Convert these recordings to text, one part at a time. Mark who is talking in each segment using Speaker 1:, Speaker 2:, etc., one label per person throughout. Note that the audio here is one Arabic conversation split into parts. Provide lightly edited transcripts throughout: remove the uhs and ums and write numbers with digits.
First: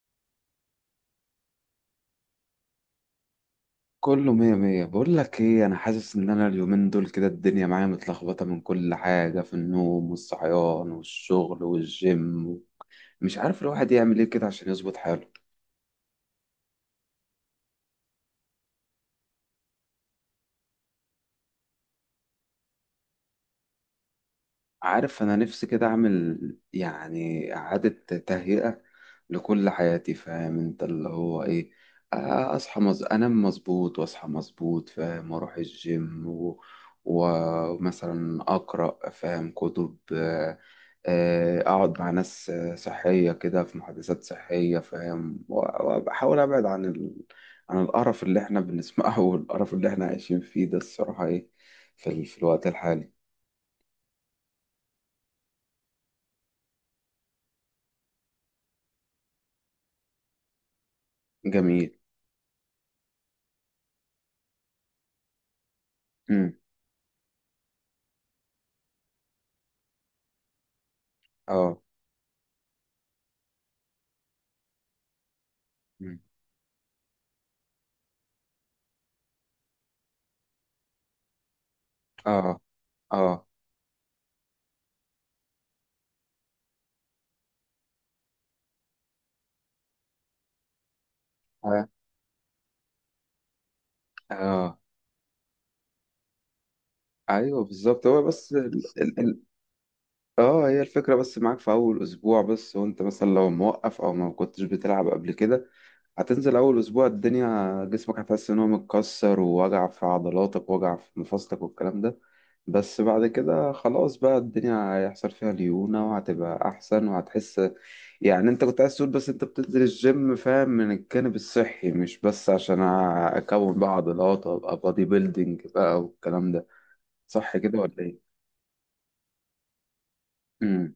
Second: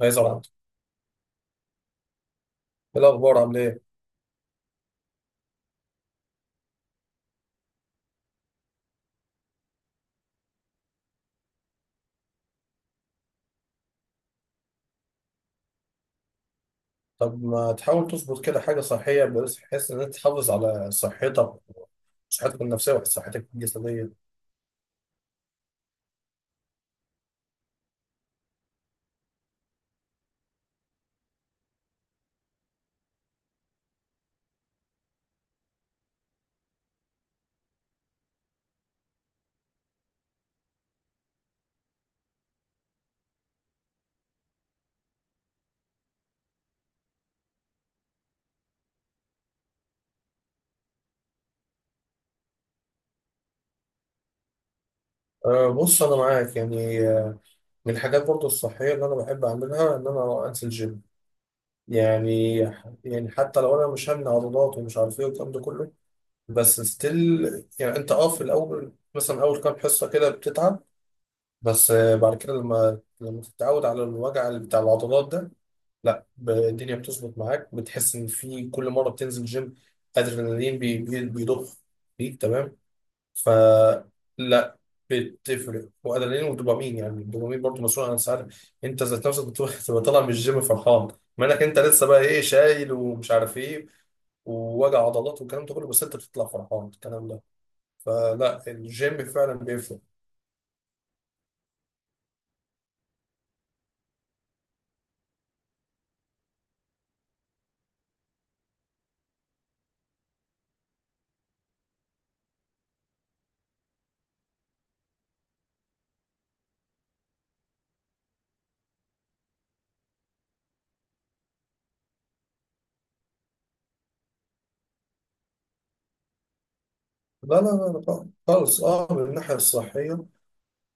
Speaker 1: عايز اقعد. ايه الاخبار؟ عامل ايه؟
Speaker 2: كله مية مية، بقول لك ايه، انا حاسس ان انا اليومين دول كده الدنيا معايا متلخبطة من كل حاجة، في النوم والصحيان والشغل والجيم. مش عارف الواحد يعمل ايه كده عشان يظبط حاله.
Speaker 1: طب ما تحاول تظبط كده حاجه صحيه، بس بحيث ان انت تحافظ على صحتك، صحتك النفسيه وصحتك الجسديه.
Speaker 2: عارف انا نفسي كده اعمل يعني اعادة تهيئة لكل حياتي، فاهم انت اللي هو ايه. اصحى انام مظبوط واصحى مظبوط، فاهم، واروح الجيم ومثلا اقرا، فاهم، كتب، اقعد مع ناس صحية كده، في محادثات صحية، فاهم، و- وبحاول ابعد عن عن القرف اللي احنا بنسمعه والقرف اللي احنا عايشين فيه ده، الصراحة، ايه في، في الوقت الحالي.
Speaker 1: أه، بص انا معاك، يعني من الحاجات برضو الصحيه اللي انا بحب اعملها ان انا انزل جيم.
Speaker 2: جميل.
Speaker 1: يعني يعني حتى لو انا مش همنع عضلات ومش عارف ايه والكلام ده كله، بس ستيل يعني انت اه في الاول، مثلا اول كام حصه كده بتتعب،
Speaker 2: اه.
Speaker 1: بس بعد كده لما تتعود على الوجع اللي بتاع العضلات ده،
Speaker 2: مم.
Speaker 1: لا الدنيا بتظبط معاك، بتحس ان في كل مره بتنزل جيم ادرينالين بيضخ فيك،
Speaker 2: اه،
Speaker 1: تمام.
Speaker 2: اه،
Speaker 1: ف لا، بتفرق، وادرينالين ودوبامين، يعني الدوبامين برضه مسؤول عن السعاده. انت ذات نفسك بتروح تبقى طالع من الجيم فرحان، ما انك انت
Speaker 2: اه.
Speaker 1: لسه بقى ايه، شايل ومش عارف ايه
Speaker 2: آه.
Speaker 1: ووجع عضلات والكلام ده كله، بس انت بتطلع فرحان الكلام ده.
Speaker 2: ايوه بالظبط، هو بس
Speaker 1: فلا،
Speaker 2: ال...
Speaker 1: الجيم
Speaker 2: ال...
Speaker 1: فعلا بيفرق.
Speaker 2: اه هي الفكره، بس معاك في اول اسبوع بس، وانت مثلا لو موقف او ما كنتش بتلعب قبل كده، هتنزل أول أسبوع الدنيا، جسمك هتحس إن هو متكسر، ووجع في عضلاتك ووجع في مفاصلك والكلام ده. بس بعد كده خلاص بقى الدنيا هيحصل فيها ليونة وهتبقى أحسن وهتحس. يعني أنت كنت عايز تقول بس أنت بتنزل الجيم، فاهم، من الجانب الصحي، مش بس عشان أكون بقى عضلات وأبقى بادي بيلدينج بقى والكلام ده.
Speaker 1: لا
Speaker 2: صح
Speaker 1: لا
Speaker 2: كده ولا
Speaker 1: لا لا،
Speaker 2: إيه؟
Speaker 1: خالص اه، من الناحيه الصحيه.
Speaker 2: أمم.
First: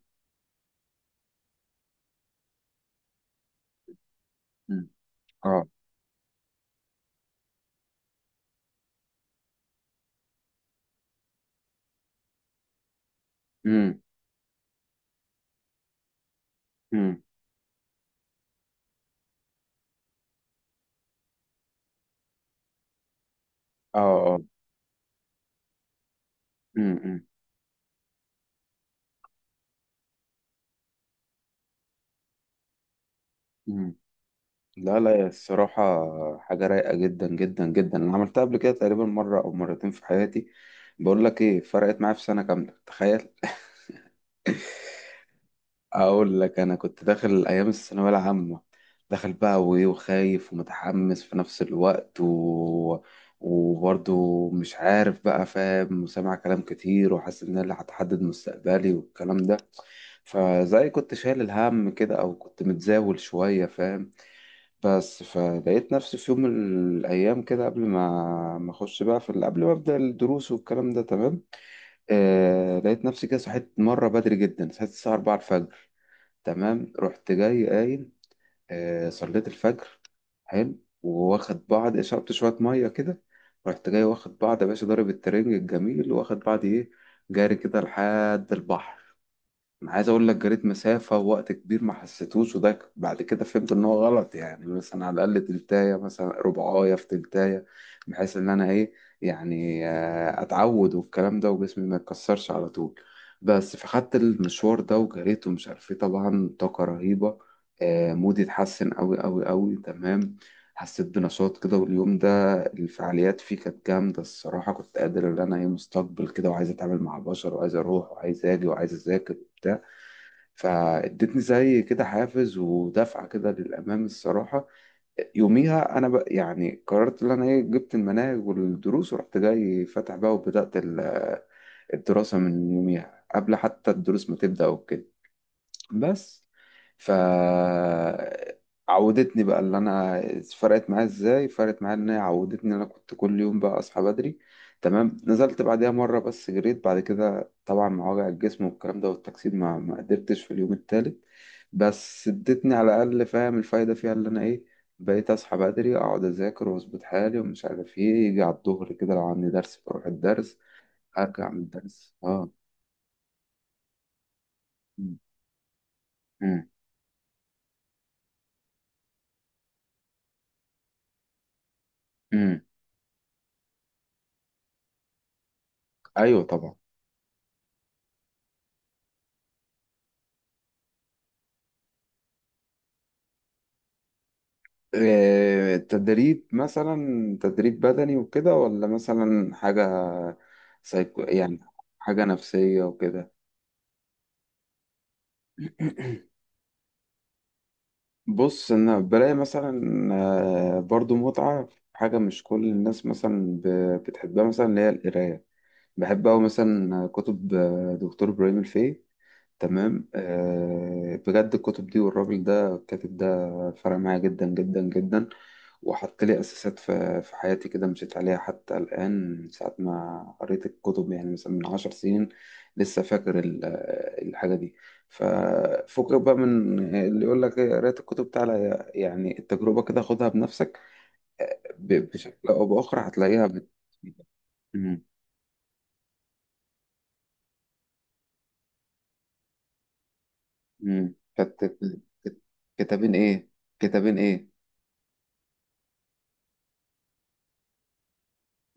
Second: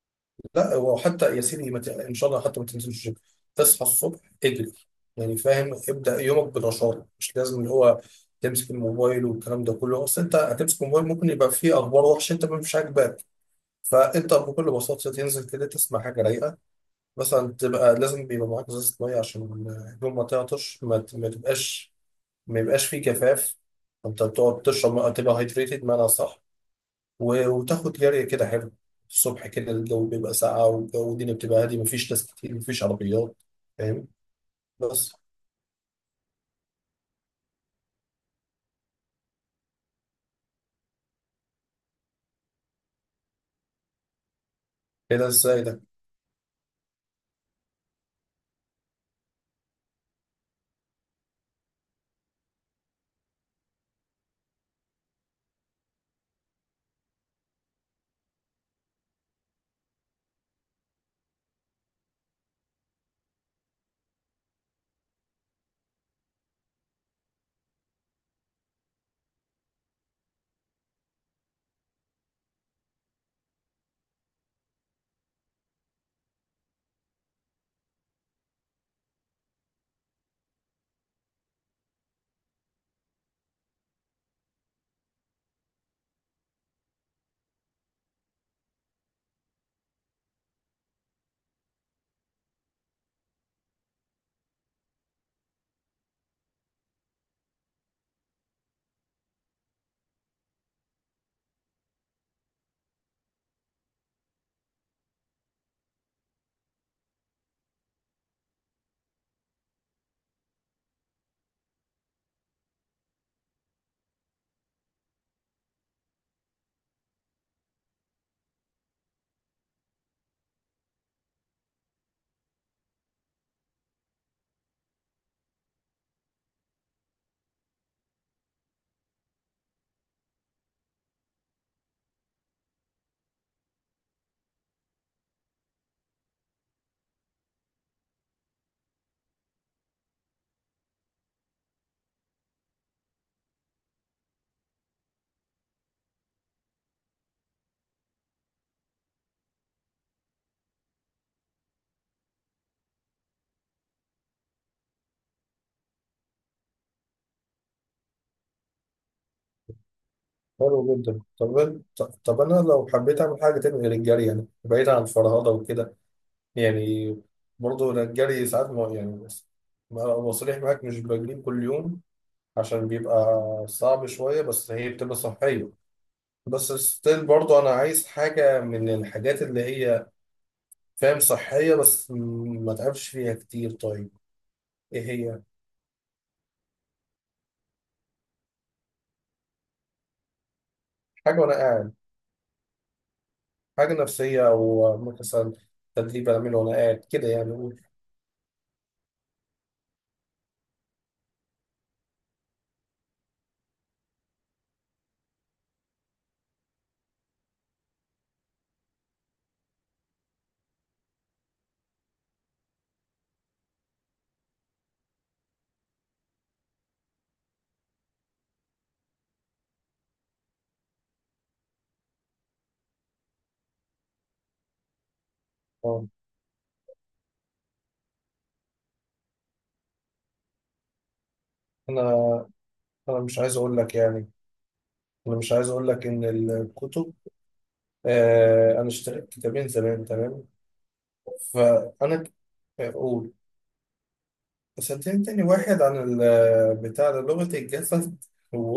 Speaker 1: لا، هو حتى يا سيدي ما ت- ان شاء الله حتى ما تنزلش الجيم، تصحى الصبح اجري.
Speaker 2: أمم.
Speaker 1: يعني
Speaker 2: أه.
Speaker 1: فاهم، ابدا يومك بالرشاقه، مش لازم اللي هو تمسك الموبايل والكلام ده كله، اصل انت هتمسك الموبايل ممكن يبقى فيه اخبار وحشه انت مش عاجباك.
Speaker 2: أمم.
Speaker 1: فانت بكل بساطه تنزل كده، تسمع حاجه رايقه،
Speaker 2: أمم.
Speaker 1: مثلا. تبقى لازم بيبقى معاك ازازه ميه عشان اليوم ما تعطش، ما تبقاش، ما يبقاش فيه جفاف.
Speaker 2: أه،
Speaker 1: انت
Speaker 2: أه.
Speaker 1: بتقعد تشرب ميه، تبقى هايدريتد بمعنى صح.
Speaker 2: أمم.
Speaker 1: وتاخد جري كده حلو الصبح، كده الجو بيبقى ساقع، والجو الدنيا بتبقى هادي، مفيش ناس كتير، مفيش عربيات،
Speaker 2: أمم.
Speaker 1: فاهم؟
Speaker 2: لا لا،
Speaker 1: بس
Speaker 2: هي الصراحة حاجة رايقة جدا جدا جدا. أنا عملتها قبل كده تقريبا مرة أو مرتين في حياتي. بقول لك إيه، فرقت معايا في سنة كاملة، تخيل.
Speaker 1: كده، ازاي ده؟
Speaker 2: أقول لك، أنا كنت داخل أيام الثانوية العامة. داخل بقى، وإيه، وخايف ومتحمس في نفس الوقت وبرضه مش عارف بقى، فاهم، وسامع كلام كتير وحاسس إن أنا اللي هتحدد مستقبلي والكلام ده. فزي كنت شايل الهم كده، أو كنت متزاول شوية، فاهم. بس فلقيت نفسي في يوم من الأيام كده، قبل ما أخش بقى في قبل ما أبدأ الدروس والكلام ده، تمام. آه، لقيت نفسي كده صحيت مرة بدري جدا، صحيت الساعة 4 الفجر، تمام. رحت جاي قايم، آه، صليت الفجر، حلو، واخد بعض شربت شوية مية كده، رحت جاي واخد بعض يا باشا، ضارب الترنج الجميل، واخد بعض إيه، جاري كده لحد البحر. انا عايز اقول لك، جريت مسافه ووقت كبير ما حسيتوش، وده بعد كده فهمت ان هو غلط، يعني مثلا على الاقل تلتايه، مثلا ربعايه في تلتايه، بحيث ان انا ايه، يعني اتعود والكلام ده وجسمي ما يتكسرش على طول. بس فخدت المشوار ده وجريت ومش عارف ايه، طبعا طاقه رهيبه، مودي اتحسن قوي قوي قوي، تمام. حسيت بنشاط كده، واليوم ده الفعاليات فيه كانت جامدة الصراحة، كنت قادر إن أنا إيه، مستقبل كده وعايز أتعامل مع بشر وعايز أروح وعايز أجي وعايز أذاكر وبتاع. فادتني زي كده حافز ودفعة كده للأمام الصراحة. يوميها أنا بقى يعني قررت إن أنا إيه، جبت المناهج والدروس ورحت جاي فاتح بقى، وبدأت الدراسة من يوميها قبل حتى الدروس ما تبدأ وكده. بس. ف عودتني بقى اللي انا، فرقت معايا ازاي؟ فرقت معايا ان هي عودتني إن انا كنت كل يوم بقى اصحى بدري، تمام. نزلت بعدها مره بس جريت بعد كده، طبعا مع وجع الجسم والكلام ده والتكسيد ما قدرتش في اليوم التالت. بس ادتني على الاقل، فاهم، الفايده فيها اللي انا ايه، بقيت اصحى بدري، اقعد اذاكر واظبط حالي ومش عارف ايه، يجي على الظهر كده لو عندي درس بروح الدرس،
Speaker 1: حلو جدا.
Speaker 2: ارجع
Speaker 1: طب
Speaker 2: من
Speaker 1: أنا- طب
Speaker 2: الدرس.
Speaker 1: طب
Speaker 2: اه.
Speaker 1: انا لو حبيت اعمل حاجه تانية غير الجري، يعني بعيد عن الفرهده وكده،
Speaker 2: امم.
Speaker 1: يعني برضه أنا الجري ساعات ما يعني، بس أبقى صريح معاك، مش بجري كل يوم،
Speaker 2: امم.
Speaker 1: عشان بيبقى صعب شويه، بس هي بتبقى صحيه.
Speaker 2: ايوه
Speaker 1: بس
Speaker 2: طبعا.
Speaker 1: ستيل برضه انا عايز حاجه من الحاجات اللي هي فاهم صحية، بس ما تعبش فيها كتير. طيب ايه هي؟
Speaker 2: تدريب مثلا، تدريب بدني وكده؟ ولا مثلا حاجة سايكو
Speaker 1: حاجة وانا
Speaker 2: يعني،
Speaker 1: قاعد،
Speaker 2: حاجة نفسية وكده؟
Speaker 1: حاجة نفسية، او مثلا تدريب اعمله وانا قاعد كده، يعني أقول
Speaker 2: بص انا بلاقي مثلا برضو متعة في حاجة مش كل الناس مثلا بتحبها، مثلا اللي هي القراية. بحب أوي مثلا كتب دكتور إبراهيم الفقي. تمام، آه، بجد الكتب دي والراجل ده، الكاتب ده فرق معايا جدا جدا جدا. وحط لي أساسات في حياتي كده مشيت عليها حتى الآن، من ساعة ما قريت الكتب، يعني مثلا من 10 سنين لسه فاكر الحاجة دي.
Speaker 1: آه،
Speaker 2: ففكك بقى من اللي يقول لك إيه، قريت الكتب، تعالى يعني التجربة كده خدها بنفسك.
Speaker 1: انا
Speaker 2: بشكل أو بآخر
Speaker 1: مش
Speaker 2: هتلاقيها
Speaker 1: عايز
Speaker 2: بت...
Speaker 1: اقول لك يعني،
Speaker 2: مم.
Speaker 1: انا مش عايز اقول لك ان الكتب، آه انا اشتريت كتابين زمان، تمام.
Speaker 2: مم. كانت كانت-
Speaker 1: فانا ك-
Speaker 2: كتابين
Speaker 1: اقول،
Speaker 2: إيه؟ كتابين إيه؟
Speaker 1: صدقني، تاني واحد عن بتاع ده، لغة الجسد،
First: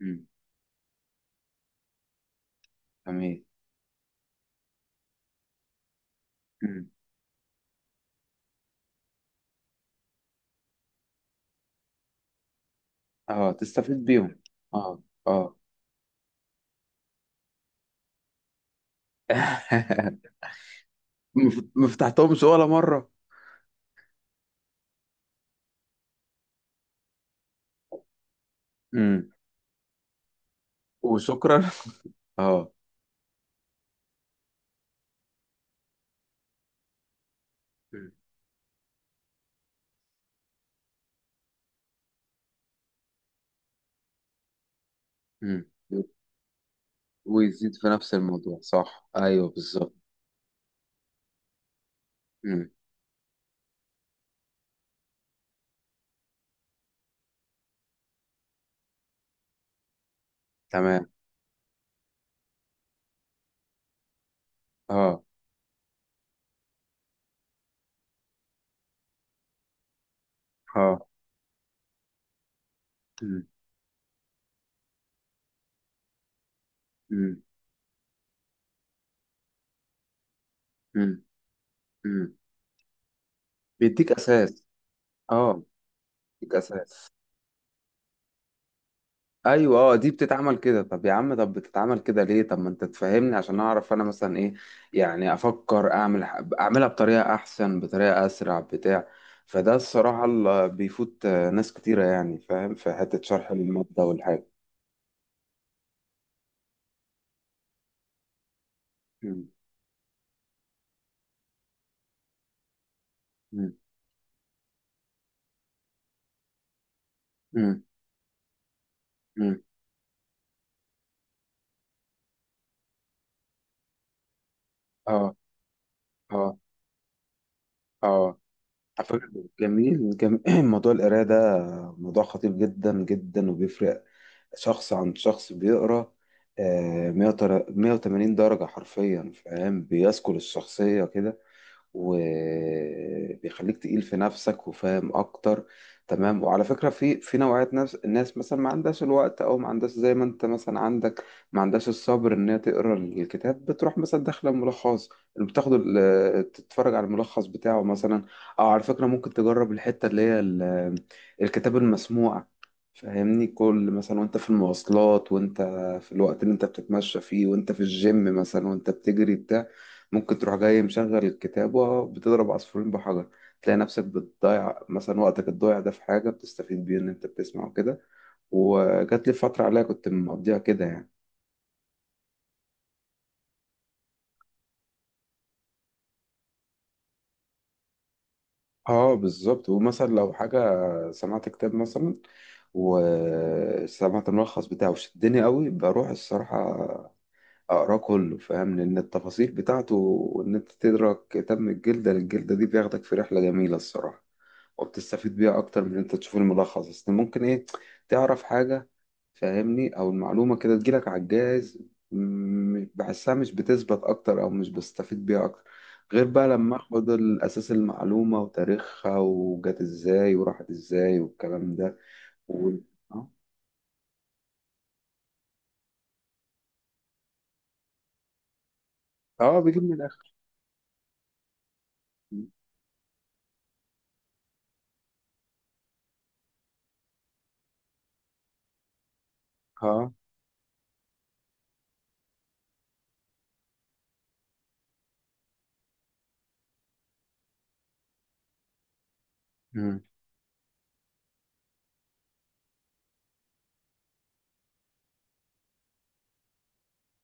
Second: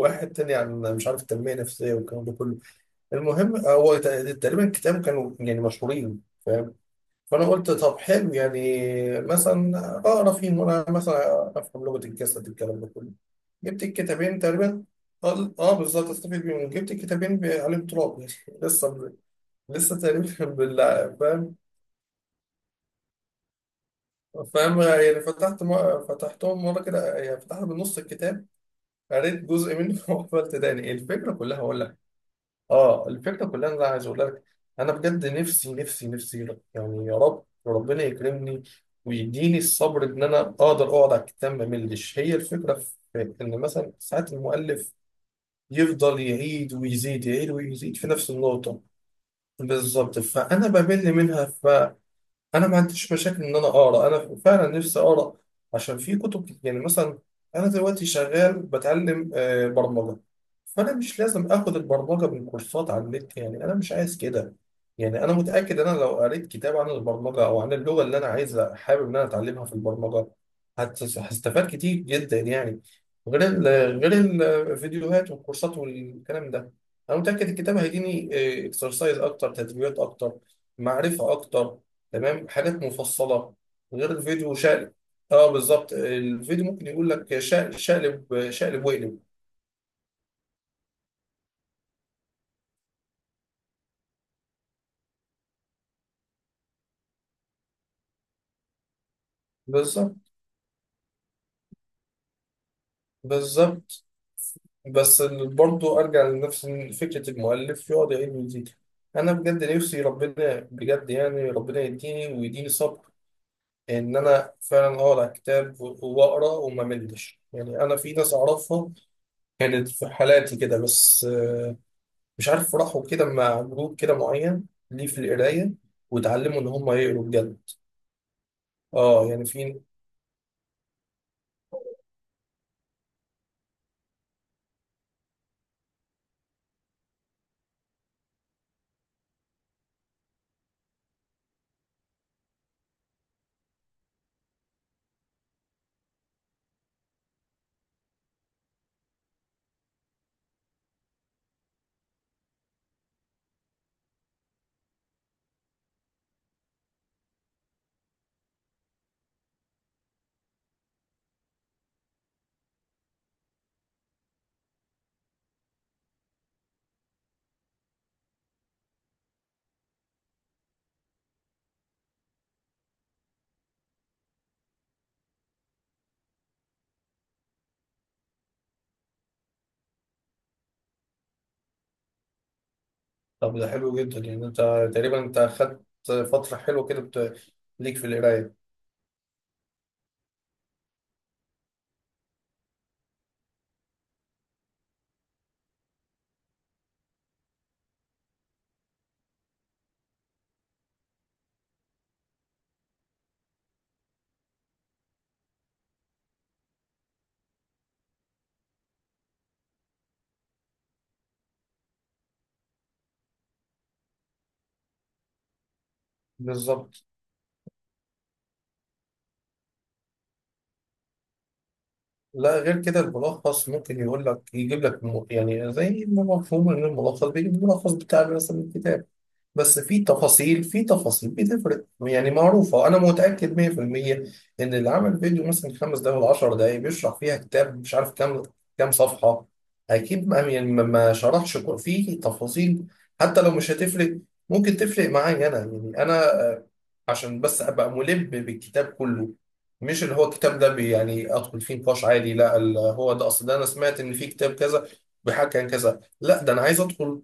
Speaker 2: مم.
Speaker 1: تاني عن مش عارف التنمية النفسية والكلام ده كله.
Speaker 2: تمام.
Speaker 1: المهم هو تقريبا كتاب كانوا يعني مشهورين، فاهم؟
Speaker 2: مم.
Speaker 1: فانا قلت طب حلو يعني، مثلا اقرا فيهم، وانا مثلا افهم لغه الجسد الكلام ده كله.
Speaker 2: اه،
Speaker 1: جبت
Speaker 2: تستفيد
Speaker 1: الكتابين
Speaker 2: بيهم.
Speaker 1: تقريبا.
Speaker 2: اه،
Speaker 1: اه
Speaker 2: اه.
Speaker 1: بالظبط، استفيد بيهم. جبت الكتابين عليهم تراب يعني لسه لسه تقريبا فاهم؟
Speaker 2: مفتحتهمش ولا مرة؟
Speaker 1: فاهم يعني، فتحتهم مره كده، يعني فتحت بنص الكتاب،
Speaker 2: مم.
Speaker 1: قريت جزء منه وقفلت تاني. الفكره كلها
Speaker 2: وشكرا.
Speaker 1: اقول لك،
Speaker 2: اه.
Speaker 1: اه الفكره كلها إن انا عايز اقول لك انا بجد نفسي يعني، يا رب ربنا يكرمني ويديني الصبر ان انا اقدر اقعد على الكتاب ما ملش. هي الفكره في ان مثلا ساعات المؤلف
Speaker 2: مم. مم.
Speaker 1: يفضل يعيد ويزيد يعيد
Speaker 2: ويزيد في
Speaker 1: ويزيد في
Speaker 2: نفس
Speaker 1: نفس
Speaker 2: الموضوع،
Speaker 1: النقطه.
Speaker 2: صح، ايوه بالظبط.
Speaker 1: بالظبط، فانا بمل منها. انا
Speaker 2: مم.
Speaker 1: ما عنديش مشاكل ان انا اقرا، انا فعلا نفسي اقرا، عشان في يعني مثلا انا دلوقتي شغال بتعلم برمجه، فانا
Speaker 2: تمام.
Speaker 1: مش لازم اخد البرمجه من كورسات على النت، يعني انا مش عايز كده.
Speaker 2: اه.
Speaker 1: يعني انا متاكد انا لو قريت كتاب عن البرمجه او عن اللغه اللي انا عايزه حابب ان انا اتعلمها في البرمجه،
Speaker 2: اه.
Speaker 1: هستفاد كتير جدا يعني، غير
Speaker 2: مم.
Speaker 1: ال غير الفيديوهات والكورسات والكلام ده. انا
Speaker 2: مم.
Speaker 1: متاكد الكتاب هيديني اكسرسايز اكتر، تدريبات اكتر،
Speaker 2: مم.
Speaker 1: معرفه اكتر،
Speaker 2: مم.
Speaker 1: تمام، حاجات مفصله، غير
Speaker 2: بيديك
Speaker 1: الفيديو
Speaker 2: اساس.
Speaker 1: شقلب. اه
Speaker 2: اه.
Speaker 1: بالظبط،
Speaker 2: بيديك
Speaker 1: الفيديو ممكن
Speaker 2: اساس.
Speaker 1: يقول لك شقلب شقلب شقلب واقلب.
Speaker 2: ايوه اه، دي بتتعمل كده، طب يا عم طب بتتعمل كده ليه؟ طب ما انت تفهمني عشان اعرف انا مثلا ايه، يعني افكر اعمل اعملها بطريقه احسن، بطريقه اسرع، بتاع. فده
Speaker 1: بالظبط
Speaker 2: الصراحه اللي بيفوت ناس كتيره، يعني فاهم، في حته شرح الماده
Speaker 1: بالظبط.
Speaker 2: والحاجه.
Speaker 1: بس برضه ارجع لنفس فكره المؤلف يقعد يعيد ويزيد. انا
Speaker 2: مم.
Speaker 1: بجد نفسي ربنا، بجد يعني ربنا يديني صبر
Speaker 2: مم.
Speaker 1: ان انا فعلا اقرا كتاب واقرا وما ملش.
Speaker 2: مم.
Speaker 1: يعني انا في ناس اعرفها
Speaker 2: مم.
Speaker 1: كانت في حالاتي كده، بس مش عارف راحوا كده مع جروب كده معين ليه في
Speaker 2: اه،
Speaker 1: القراية،
Speaker 2: اه،
Speaker 1: وتعلموا إن هم يقروا بجد.
Speaker 2: اه. على
Speaker 1: اه
Speaker 2: فكرة،
Speaker 1: يعني في،
Speaker 2: جميل جميل. موضوع القرايه ده موضوع خطير جدا جدا، وبيفرق شخص عن شخص بيقرا آه، 180 درجة حرفيا، فاهم، بيسكل الشخصية كده، وبيخليك تقيل في نفسك وفاهم اكتر. تمام. وعلى فكرة، في نوعية ناس، الناس مثلا ما عندهاش الوقت، او ما عندهاش زي ما انت مثلا عندك، ما عندهاش الصبر ان هي تقرا الكتاب، بتروح مثلا داخله ملخص، بتاخد تتفرج على الملخص بتاعه مثلا. او على فكرة، ممكن تجرب الحتة اللي هي الكتاب المسموع. فاهمني، كل مثلا وانت في المواصلات، وانت في الوقت اللي انت بتتمشى فيه، وانت في الجيم مثلا وانت بتجري، بتاع، ممكن تروح جاي مشغل الكتابة، بتضرب عصفورين بحجر. تلاقي نفسك بتضيع مثلا وقتك الضايع ده في حاجة بتستفيد بيه، إن أنت بتسمع وكده. وجات لي فترة عليها كنت مقضيها كده يعني.
Speaker 1: طب ده حلو جدا. يعني انت تقريبا انت خدت فترة حلوة ليك في القراية.
Speaker 2: اه بالظبط. ومثلا لو حاجة سمعت كتاب مثلا وسمعت الملخص بتاعه وشدني قوي، بروح الصراحة أقراه كله، فاهم، لأن التفاصيل بتاعته، وإن أنت تدرك كتاب من الجلدة للجلدة، دي بياخدك في رحلة جميلة الصراحة. وبتستفيد بيها اكتر من إن انت تشوف الملخص بس. ممكن ايه، تعرف حاجة، فاهمني، او المعلومة كده تجيلك على الجاهز، بحسها مش بتثبت اكتر، او مش بستفيد بيها اكتر، غير بقى لما
Speaker 1: بالظبط.
Speaker 2: اخد الاساس، المعلومة وتاريخها، وجت ازاي وراحت ازاي والكلام ده.
Speaker 1: لا
Speaker 2: و...
Speaker 1: غير كده،
Speaker 2: اه.
Speaker 1: الملخص ممكن يقول لك يعني زي ما مفهوم ان الملخص بيجيب الملخص بتاع مثلا الكتاب، بس
Speaker 2: بيجيب من
Speaker 1: في
Speaker 2: الاخر.
Speaker 1: تفاصيل، في تفاصيل بتفرق يعني، معروفة. أنا متأكد 100% إن اللي عمل فيديو مثلا خمس دقايق ولا 10 دقايق بيشرح فيها كتاب مش عارف كام، صفحة،
Speaker 2: اه.
Speaker 1: أكيد ما يعني ما شرحش في تفاصيل. حتى لو مش هتفرق، ممكن تفرق معايا أنا يعني، أنا آه، عشان بس أبقى ملم بالكتاب كله، مش اللي هو الكتاب ده يعني أدخل فيه نقاش عادي، لا هو ده، أصل ده أنا سمعت إن في كتاب كذا بيحكي عن كذا، لا ده أنا عايز أدخل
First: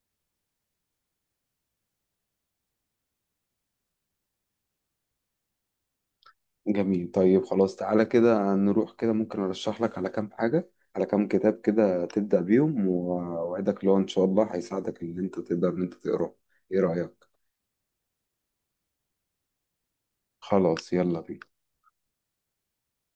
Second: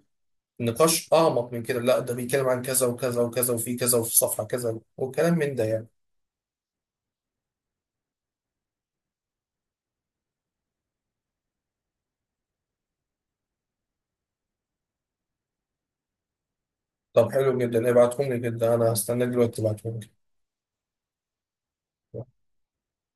Speaker 1: نقاش أعمق من كده، لا ده بيتكلم عن كذا وكذا وكذا، وفي كذا، وفي صفحة كذا، وكلام من ده يعني.
Speaker 2: جميل. طيب خلاص، تعالى كده نروح كده ممكن ارشح لك على كام حاجة، على كام كتاب كده تبدأ بيهم، واوعدك لو ان شاء الله هيساعدك ان انت تقدر ان انت تقراه. ايه رأيك؟
Speaker 1: طب حلو جدا، ابعتهم لي. جدا أنا هستناك دلوقتي تبعتهم لي.
Speaker 2: خلاص، يلا بينا.